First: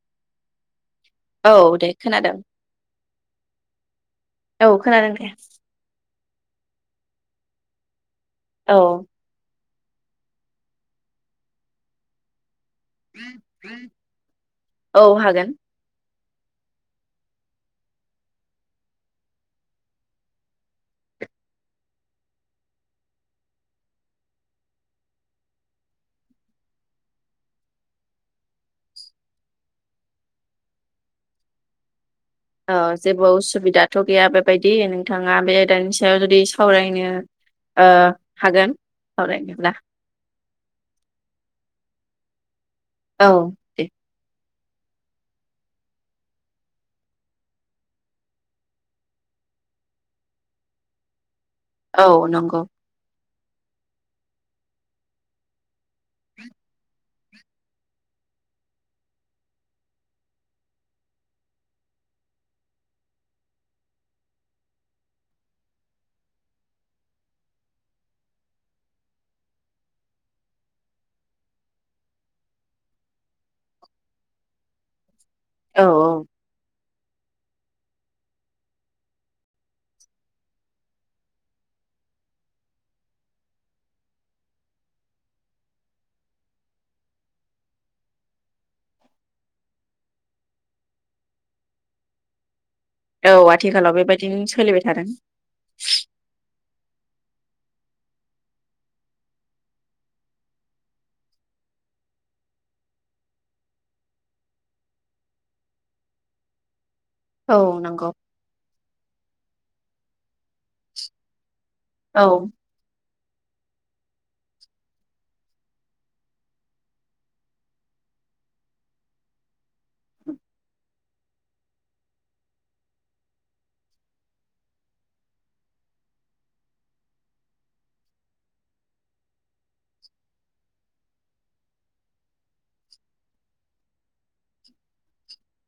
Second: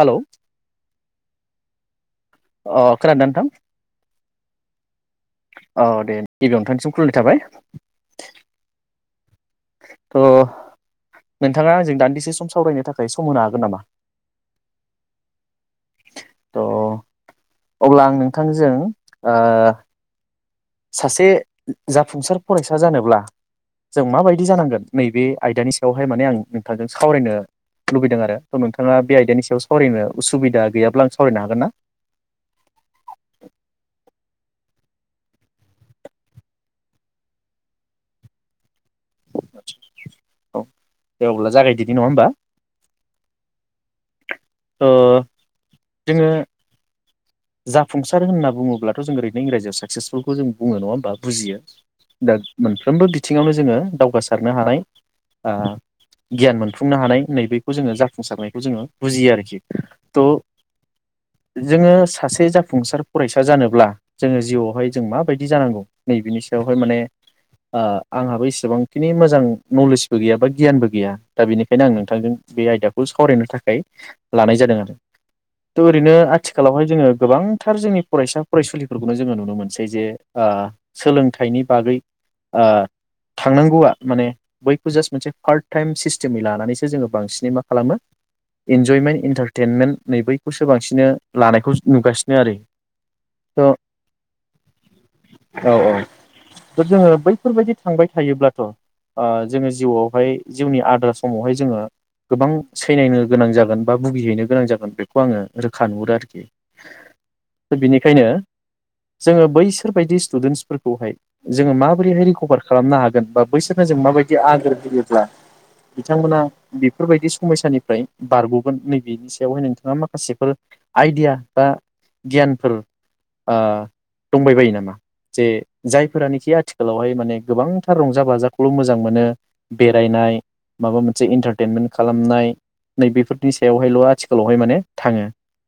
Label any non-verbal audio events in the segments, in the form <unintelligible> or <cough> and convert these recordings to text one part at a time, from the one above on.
हेल' औ दे खोनादों अ खोनादों नोंथां औ खोनादों दे औ दे गिबियाव नोंथांनिसिम खुुलुमनाय थाबाय औ थ' नोंथाङा आंजों दान्दिसे सम सावरायनो थाखाय सम होनो हागोन नामा औ हागोन थ' अब्ला आं नोंथांजों ओ सासे जाफुंसार फरायसा जानोब्ला जों माबायदि जानांगोन नैबे आयदानि सायावहाय माने आं नोंथांजों सावरायनो लुबैदों आरो थ' नोंथाङा बे आयदानि सायाव सावरायनो उसुबिदा गैयाब्ला आं सावरायनो हागोन ना? ओ जेबो उसुबिदाथ' गैया बेबायदि नोंथाङा बे आयदानि सायाव जुदि सावरायनो ओ हागोन। सावरायनोब्ला औ अब्ला जागायदिनि नि नङा होमबा औ दे ओ जोङो जाफुंसार होनना बुङोलाथ' जों ओरैनो इंराजियाव साक्सेसफुलखौ जोंङो नङा होनबा बुजियो। औ दा नंगौ मोनफ्रोमबो बि बिथिङावनो जोङो दावगासारनो हानाय गियान मोनफुंनो हानाय नैबेखौ जोङो जाफुंसारनायखौ जोङो बुजियो आरोखि थ' जोङो सासे जाफुंसार फरायसा जानोब्ला जोङो जिउआवहाय जों माबायदि जानांगौ नैबेनि सायावहाय माने आंहाबो एसेबांखिनि मोजां नलेजबो गैया बा गियानबो गैया दा बेनिखायनो आं नोंथांजों बे आयदाखौ सावरायनो थाखाय लानाय जादों आरो थ' औ ओरैनो आथिखालावहाय जोङो गोबांथार जोंनि फरायसा फरायसुलिफोरखौनो जोङो नुनो मोनसै जे सोलोंथाइनि बागै थांनांगौआ माने बैखौ जास्ट मोनसे पार्ट टाइम सिस्टेमै लानानैसो जोङो बांसिनै मा खालामो इन्जयमेन्ट इन्टारटइमेन्ट नै बैखौसो बांसिनै लानायखौ नुगासिनो आरो औ थ' आथिखालाव बेबायदिनो सोलिबाय थादों दा जोङो बैफोरबायदि थांबाय थायोब्लाथ' जोङो जिउआवहाय जिउनि आद्रा समावहाय जोङो गोबां सैनायनो गोनां जागोन बा भुगिहैनो गोनां जागोन बेखौ आङो रोखा नुहुरो आरोखि औ नंगौ बेनिखायनो जोङो बै बिसोरबायायदि स्टुडेन्टसफोरखौहाय जोङो औ माबोरैहाय रिकभार खालामनो हागोन बा बैसोरनो जों माबायदि आगोर बयोब्ला बिथांमोना बेफोरबायदि समयसानिफ्राय बारग'गोन नैबेनि सायावहाय नोंथाङा माखासेफोर आइडिया बा गियानफोर आ दंबाय बायो नामा जे जायफोरानोखि आथिखालावहाय माने गोबांथार रंजा बाजाखौल' मोजां मोनो बेरायनाय माबा मोनसे इन्टारटेनमेन्ट खालामनाय नैबेफोरनि सायावहायल' आथिखालावहाय माने थाङो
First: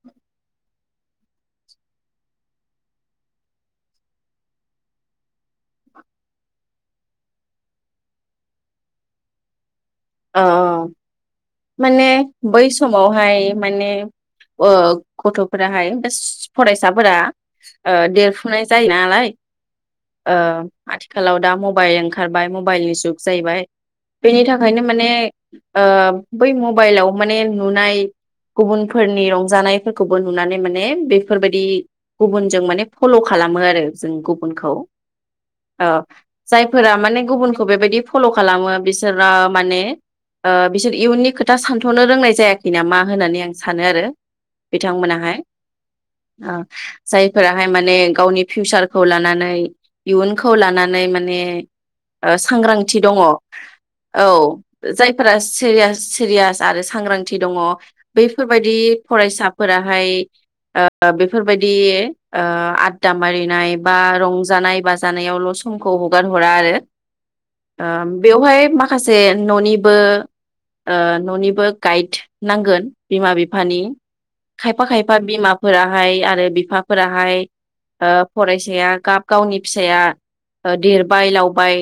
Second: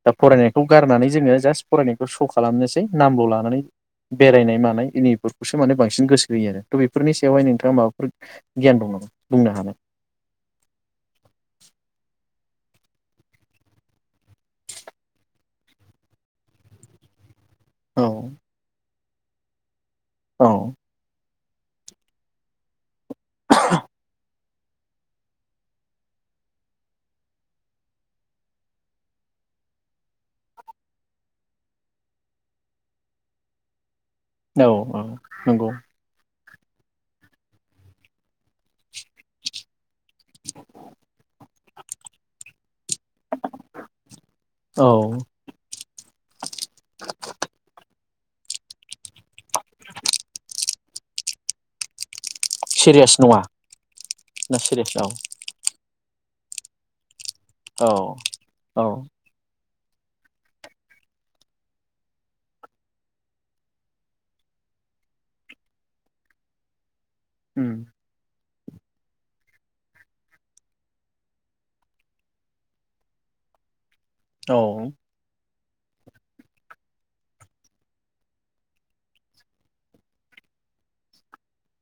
दा फरायनाय खौ गारनानै जोङो जास्ट फरायनायखौ श' खालामनोसै नामबाव लानानै बेरायनाय मानाय इनिफोरखौसो माने बांसिन गोसो होयो आरो थ' बेफोरनि सायावहाय नोंथाङा माबाफोर गियान दं नामा बुंनो हानाय आ माने बै समावहाय माने गथ'फोराहाय फरायसाफोरा आ औ देरफुनाय जायोना लाय ओ औ आथिखालाव दा मबाइल ओंखारबाय मबाइलनि जुग जाहैबाय बेनि था खायनो माने आ बै मबाइलाव माने नु जों औ गुबुनखौ औ नंगौ ओ जायफोरा माने गुबुनखौ बेबायदि फल' खालामो बिसोरा माने ओह बिसोर इयुननि खोथा सानथ'नो रोंनाय जाया इना मा होनाने सानो आरो औ बिथांमोनाहाय ओ जायफोराहाय माने गावनि फिउसारखौ लानानै इयुनखौ लानानै माने ओ सांग्रांथि सिरियास दङ। नङा ना औ सिरियास औ जायफोरा सिरियास सिरियास आरो सांग्रां थि दङ औ बैफोरबायदि औ फरायसा फोराहाय ओ बेफोरबायदि ओ आददा मारिनाय बा रंजानाय बाजानायावल' समखौ हगार हरा आरो। उम ओ बेवहाय। खासे न'निबो ओ न'निबो गायद नांगोन बिमा बिफानि। औ खायफा-खायफा बिमा। फोराहाय आरो बिफाफोराहाय ओह फरायसाया गाब गावनि फिसाया देरबाय लाउबाय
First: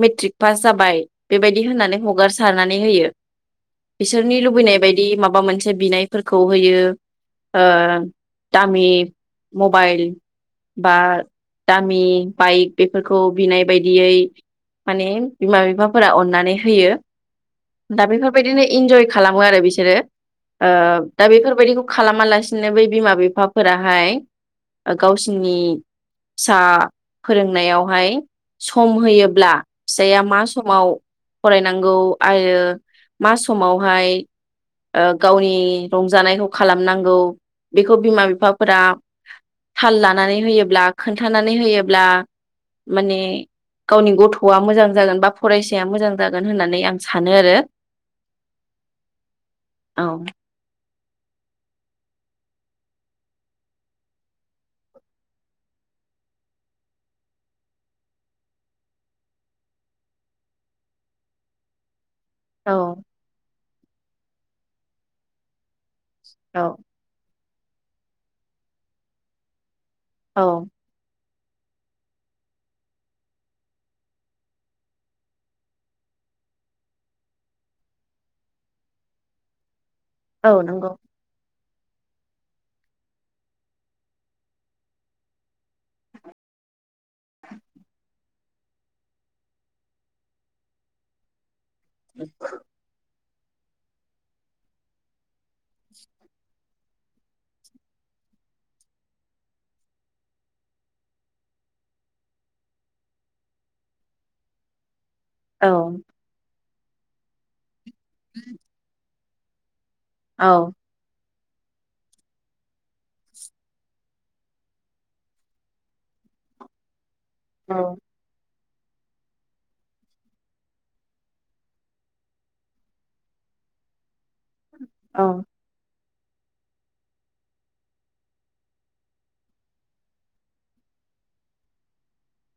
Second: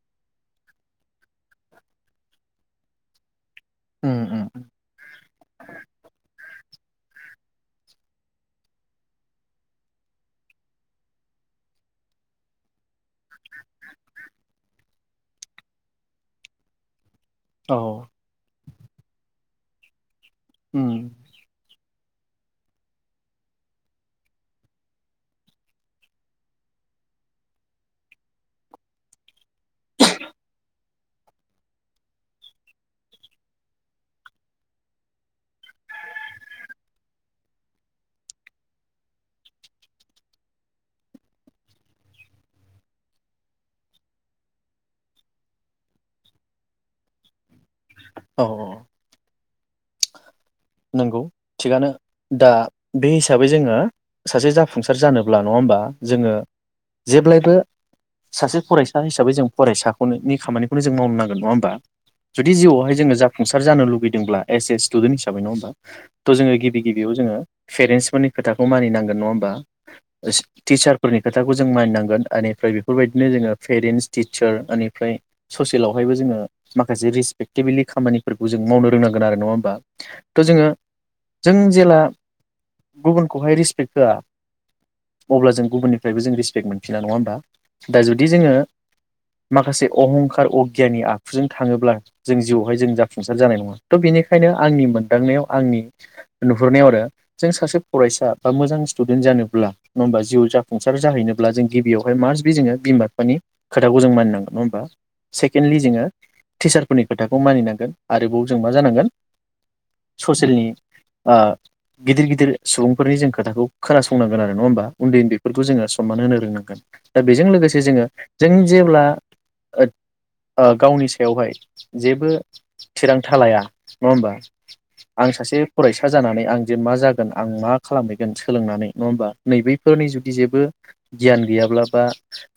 मेट्रिक पास जाबाय। बेबायदि होननानै हगारसारनानै होयो। उम बिसोरनि उम लुबैनाय बायदि माबा मोनसे बिनायफोरखौ खौ होयो ओह दामि मबाइल बा दामि बाइक बेफोरखौ फोरखौ बिनाय बायदियै। माने बिमा बिफा फोरा अननानै होयो। औ दा बेफोरबायदिनो इन्जय खालामो आरो बिसोरो। ओह उम दा बेफोरबायदिखौ खालामालासिनो बै बिमा बिफाफोराहाय गावसिनि फिसा फोरोंनायावहाय सम होयोब्ला फिसाया मा स समाव फरायनांगौ आरो मा समावहाय ओ गावनि रंजानायखौ खालामनांगौ बेखौ बिमा बिफाफोरा थाल लानानै होयोब्ला खोन्थानानै होयोब्ला माने गावनि गथ'आ मोजां जागोन बा फरायसाया मोजां जागोन होननानै आं सानो आरो। औ औ औ। औ। नंगौ थिगानो दा बे हिसाबै जोङो सासे जाफुंसार जानोब्ला नङा ओमबा जोङो जेब्लायबो सासे फरायसा हिसाबै जों फरायसाखौनि खामानिखौनो जों मावनो नांगोन नङा ओमबा। जुदि औ जिउआवहाय जोङो जाफुंसा सार जानो लुुबैदोंब्ला। एइस ए स्तुडेन हिसाबै नङा होमबा। त जोङो औ गिबि गिबियाव जोङो। फेरेन्सफोरनि खोथाखौ मानिनांगोन नङा होमबा। ओस औ टिचारफोरनि खोथाखौ जों मानिनांगोन ओनिफ्राय बेफोरबायदिनो जोङो पेरेन्टस टिचार ओनिफ्राय ससेलावहायबो जोङो माखासे रिसपटेबिलि खामानिफोरखौ जों मावनो रोंनां गोन नङा होनबा। औ नंगौ। जों जेला गुबुनखौहाय रिसपेक्ट होआ अब्ला जों गुबुननिफ्रायबो जों रिसपेक्ट मोनफिना नङा होमबा। दा जुदि जोङो माखासे अहंखार अगियानि आखुजों थाङोब्ला जों जिउआवहाय जों जाफुं फुंसार जानाय नङा। थ' बेनिखायनो आंनि मोनदांनायाव आंनि नुहुरनायाव आरो जों सासे फरायसा बा मोजां स्टुडेन्ट जानोब्ला नङा होनबा जिउ जाफुंसार जाहैनोब्ला जों गिबियावहाय मास बबि जोङो बिमा बिफानि खोथाखौ जों मानिनांगोन नङा होमबा। औ सेकेण्डलि जोङो टिचारफोरनि खोथाखौ मानिनांगोन आरो जों मा जानांगोन औ ससियेलनि ओ गिदिर गिदिर सुबुंफोरनि जों खोथाखौ खोनासंनांगोन आरो नङा होमबा उन्दै उन्दैफोरखौ जोङो सनमान होनो रोंनांगोन दा बेजों औ लोगोसे जोङो जोंनि जेब्ला ओ ओ गावनि सायावहाय जेबो थिरां थां लाया नङा होमबा आं औ सासे फरायसा फरायसा जानानै आं जे मा जागोन आं मा खालामहैगोन सोलोंनानै नङा होमबा नैबेफोरनि जुदि जेबो गियान गैयाब्ला बा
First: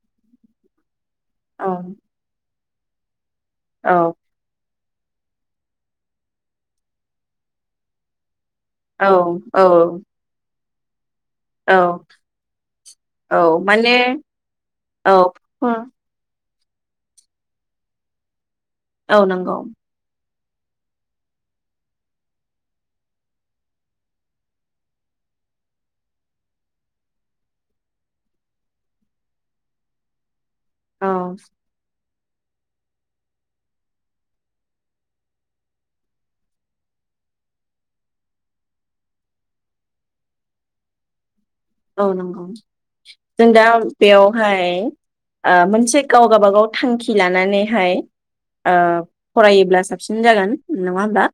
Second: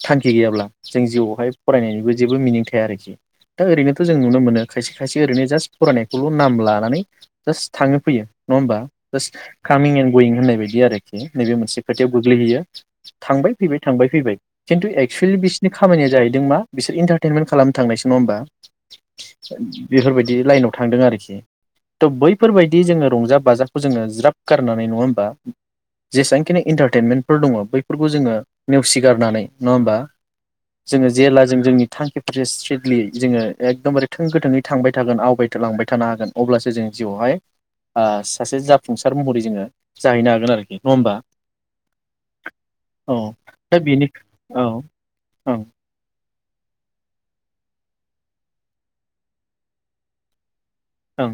थांखि गैयाब्ला जों जिउआवहाय औ फरायनायनिबो जेबो मिनिं था <unintelligible> आरोखि दा औ ओरैनोथ'जों नुनो मोनो खायसे खायसे ओरैनो जास्ट फरायनायखौल' नाम लानानै जास्ट थाङो फैयो नङा होनबा औ जास औ कामिं एणड गयिं होननाय बायदि बिदि आरो नैबे औ मोनसे खोथायाव गोग्लैहैयो औ थांबाय फैबाय माने थांबाय फैबाय खिन्थु औ एक्सुेलि बिसोरनि खामानिया जाहैदों मा बिसोर इन्टारटेनमेन्ट खालाम थांनायसो नङा होनबा? औ नंगौ <inaudible> बेफोरबायदि बे लाइनाव थांदों आरोखि थ' बैफोरबायदि जोङो रंजा बाजाखौ जोङो ज्राब गारनानै नङा होमबा जेसेबांखिनि इन्टारटेनमेन्टफोर दङ बैफोरखौ जोङो नेवसिगारनानै नङा होमबा औ जोङो जेला जों जोंनि थांख <unintelligible> जोङो एकदमबारे थों गोथोङै थांबाय था थागोन आवगाय लांबाय थानो हागोन अब्लासो जों जिउआवहाय ओ सासे जाफुंसार महरै जोङो जाहैनो हागोन आरोखि नङा होमबा औ नंगौ औ जों दा बेयावहाय औ ओ ओं मोनसे गाव बा गाव थांखि लानानैहाय ओ फरायोब्ला साबसिन जागोन नङा होमबा ओं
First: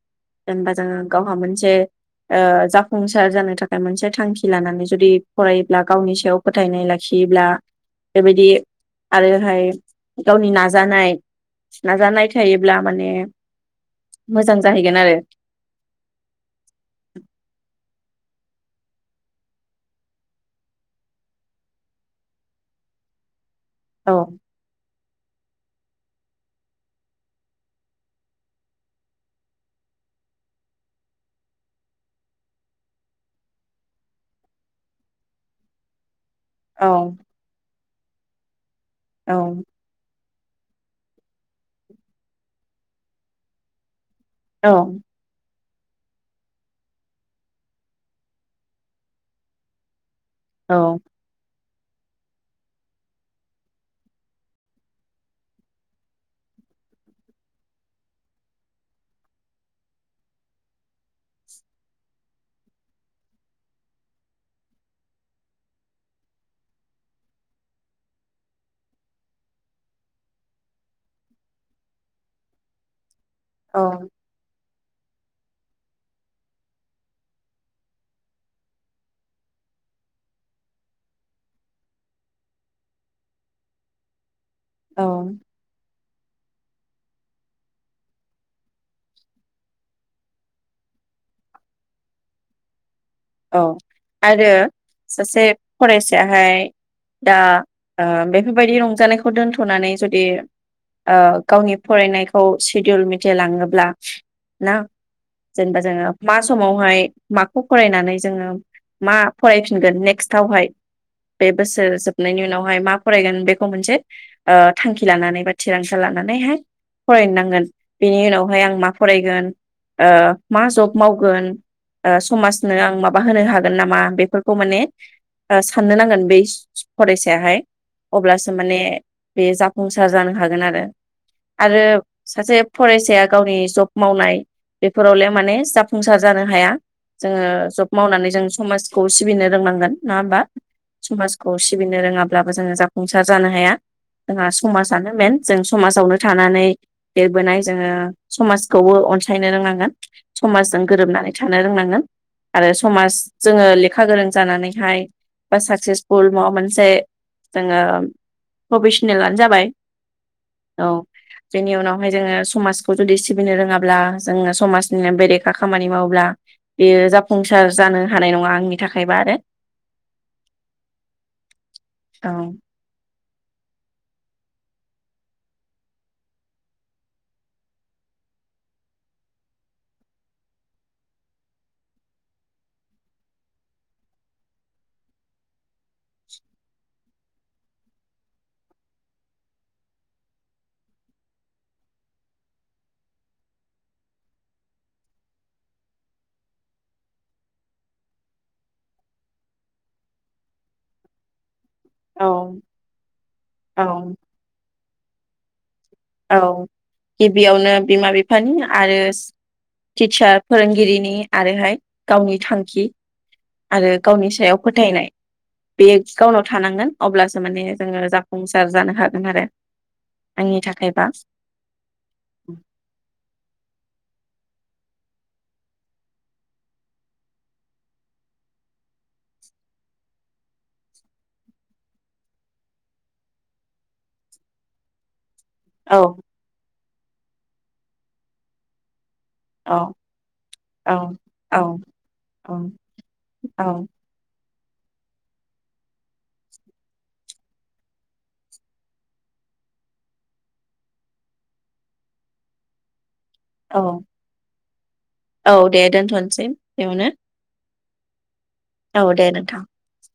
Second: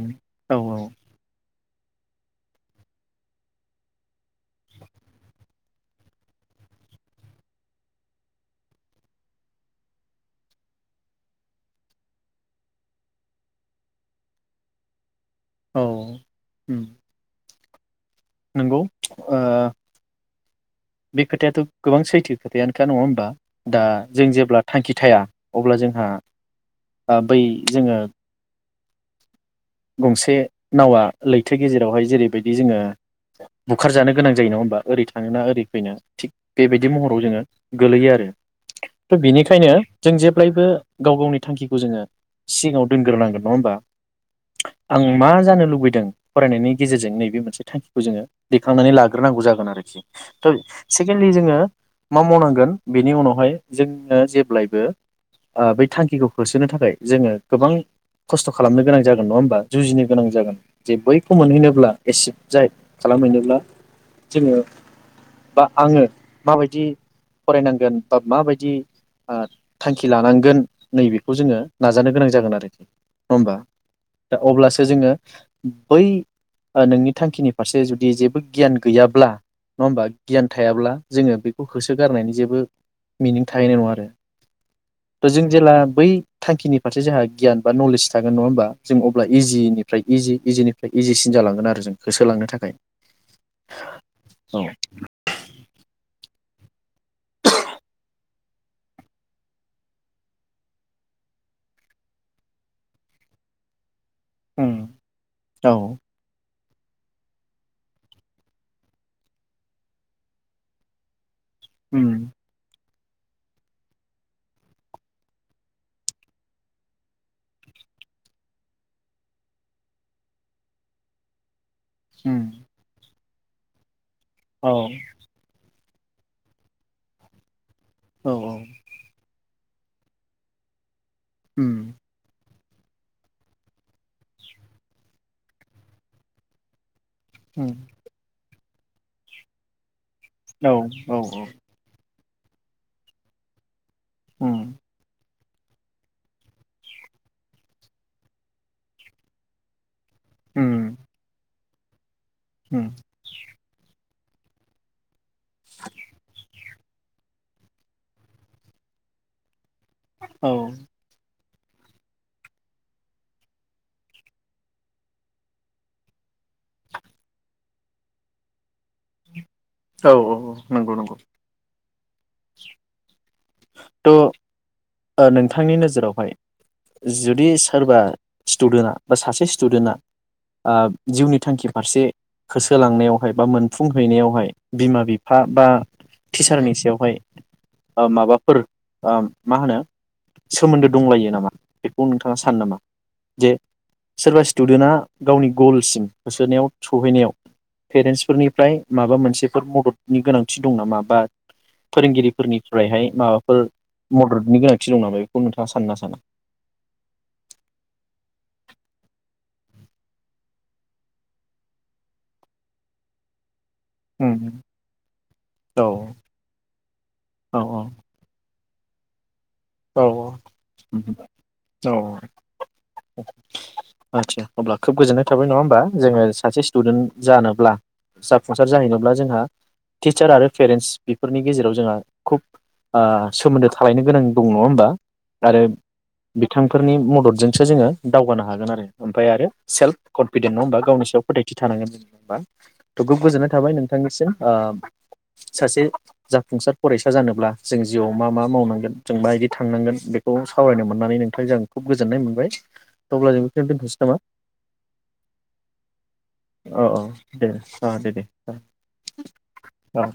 औ जेनबा जोङो गावहा मोनसे ओ जाफुंसार जानो थाखाय मोनसे थांखि लानानै जुदि फरायोब्ला गावनि सायाव फोथायनाय लाखियोब्ला बेबायदि आरोहाय गावनि नाजानाय नाजानाय थायोब्ला माने मोजां जाहैगोन आरो औ उम नंगौ ओ बे खोथायाथ' गोबां सैथो खोथायानोखा नङा होमबा? दा औ जों जेब्ला थांखि थाया अब्ला जोंहा बा बै जोङो गंसे नावा लैथो गेजेरावहाय जेरैबायदि जोङो बुखारजानो गोनां जायो नङा होनोमबा ओरै थाङोना ओरै फैनो थिग औ बेबायदि महराव जोङो गोलैयो आरो थ' औ बिनिखायनो जों जे जेब्लायबो गाव-गावनि थांखिखौ जोङो सिगाङाव दोनग्रोनांगोन नङा होमबा? औ आं मा जानो लु लुबैदों फरायनायनि गेजेरजों नैबे मोनसे थांखिखौ जोङो दैखांनानै लाग्रोनांगौ जागोन आरोखि। थ' सेकेणडलि जोङो मा मावनांगोन बेनि उनावहाय जोङो जेब्लायबो ओ बै थांखिखौ होसोनो थाखाय जोङो गोबां खस्थ' खालामनो गोनां जागोन नङा होमबा जुजिनो गोनां जागोन जे बैखौ मोनहैनोब्ला एसिभ जाय खालामहैनोब्ला जोङो बा आङो माबायदि फरायनांगोन बा माबायदि ओ थांखि लानांगोन नैबेखौ जोङो नाजानो गोनां जागोन आरोखि। होमबा औ दा अब्लासो जोङो बै ओ नोंनि थांखिनि फारसे जुदि जेबो गियान गैयाब्ला नङा होमबा गियान थायाब्ला जोङो बेखौ होसोगारनायनि जेबो मिनिं थाहैनाय नङा आरो। औ जों जेला बै थांखिनि फारसे जोंहा गियान बा नलेज थागोन नङा होमबा। जों अब्ला इजिनिफ्राय इजि इजिनिफ्राय इजिसिन जालांगोन आरो जों होसोलांनो थाखाय। औ आरो औ सासे फरायसा बेहाय दा ओ बेफोरबायदि रंजानायखौ दोन्थ'नानै जुदि ओ गावनि फरायनायखौ सिडउल मिथिलाङोब्ला ना औ जेनेबा जोङो मा समावहाय माखौ फरायनानै जोङो मा फरायफिनगोन नेक्स्टावहाय बे बोसोर औ जोबनायनि उनावहाय मा फरायगोन बेखौ मोनसे ओ थांखि लानानै बा थिरांथा लानानैहाय फराय नांगोन बिनि उनावहाय आं मा फरायगोन ओ मा जब मावगोन। ओ समाजनो आं मा बा होनो हागोन नामा बे बेफोरखौ औ माने गा साननो नांगोन बै फरायसायाहाय। अब्लासो माने बे जा संसार जानो हागोन आरो आरो सासे फरायसाया गावनि जब मावनाय बेफोरावलाय माने जाफुंसार जानो हाया। जोङो जब मावनानै जों समाजखौ सिबिनो रोंनांगोन। नङा होमबा औ समाजखौ सिबिनो रोङाब्ला अब्लाबो जोङो जाफुंसार जानो हाया। जोंहा समाजानो मेन। जों समाजावनो थानानै देरबोनाय जोङो समाजखौबो अनसायनो रोंनांगोन। समाजजों गोरोबनानै था। नो रोंनांगोन। आरो समाज जोङो ले खा गोरों जानानैहाय बा साक्सेसफुल माबा मोन से जोङो प्रफेसनेलानो जाबाय औ बेनि उनावहाय जोङो समाजखौ जुदि सिबिनो रोङाब्ला जोङो समाजनिनो बेरेखा खामानि मावोब्ला बेयो जा संसार जानो हानाय नङा आंनि थाखायबा आरो औ औ औ नंगौ नंगौ। औ थ' नोंथांनि नोजोरावहाय जुदि सोरबा स्टुदेन्टआ बा सासे स्टुदेन्टआ ओ जिउनि थांखि फारसे होसोलांनायावहाय बा मोनफुंहैनायावहाय बिमा बिफा बा टिचारनि सायावहाय ओ माबाफोर ओ मा होनो? सोमोन्दो दंलायो नामा बेखौ नोंथाङा सानो नामा जे सोरबा स्टुडेन्टआ गावनि गलसिम होसोनायाव सहैनायाव पेरेन्टसफोरनिफ्राय माबा मोनसेफोर मददनि गोनांथि दं नामा बा औ फोरोंगिरिफोरनिफ्रायहाय माबाफोर औ मददनि गोनां थि दं नामा बेखौ नोंथाङा सानो ना साना? औ गिबियावनो बिमा बिफानि आरो टिचार फोरोंगिरिनि आरोहाय गावनि थांखि आरो गावनि सायाव फोथायनाय औ बे गावनाव थानांगोन अब्लासो माने जोङो जाफुंसार सार जानो हागोन आरो। औ आंनि थाखायबा औ औ आतसा अब्ला खोब गोजोननाय थाबाय नङा होमबा जोङो सासे स्टुडेन्ट जानोब्ला जाफुंसार जाहैनोब्ला जोंहा टिचार आरो पेरेन्टस बेफोरनि गेजेराव जोंहा खोब ओ सोमोन्दो थालायनो गोनां दं नङा होमबा? आरो औ बिथां फोरनि मददजोंसो जोङो दावगानो हागोन आरो। ओमफाय आरो औ सेल्फ कनफिदेन्ट नङा होमबा औ गावनि सायाव फोथायथि थानांगोन थ औ खोब‌ गोजोननाय थाबाय औ नोंथांनिसिम। ओ सासे जाफुंसार फरायसा जानोब्ला जों जिउआव मा मा मावनांगोन? जों मा बायदि थांनांगोन बेखौ सावरायनो मोननानै नोंथांजों आ खुब गोजोननाय मोनबाय। अब्ला जों बेखौनो औ दोनथ'नोसै नामा औ दे दोनथ'नोसै औ औ बेयावनो दे। अ दे दे औ दे नोंथां। औ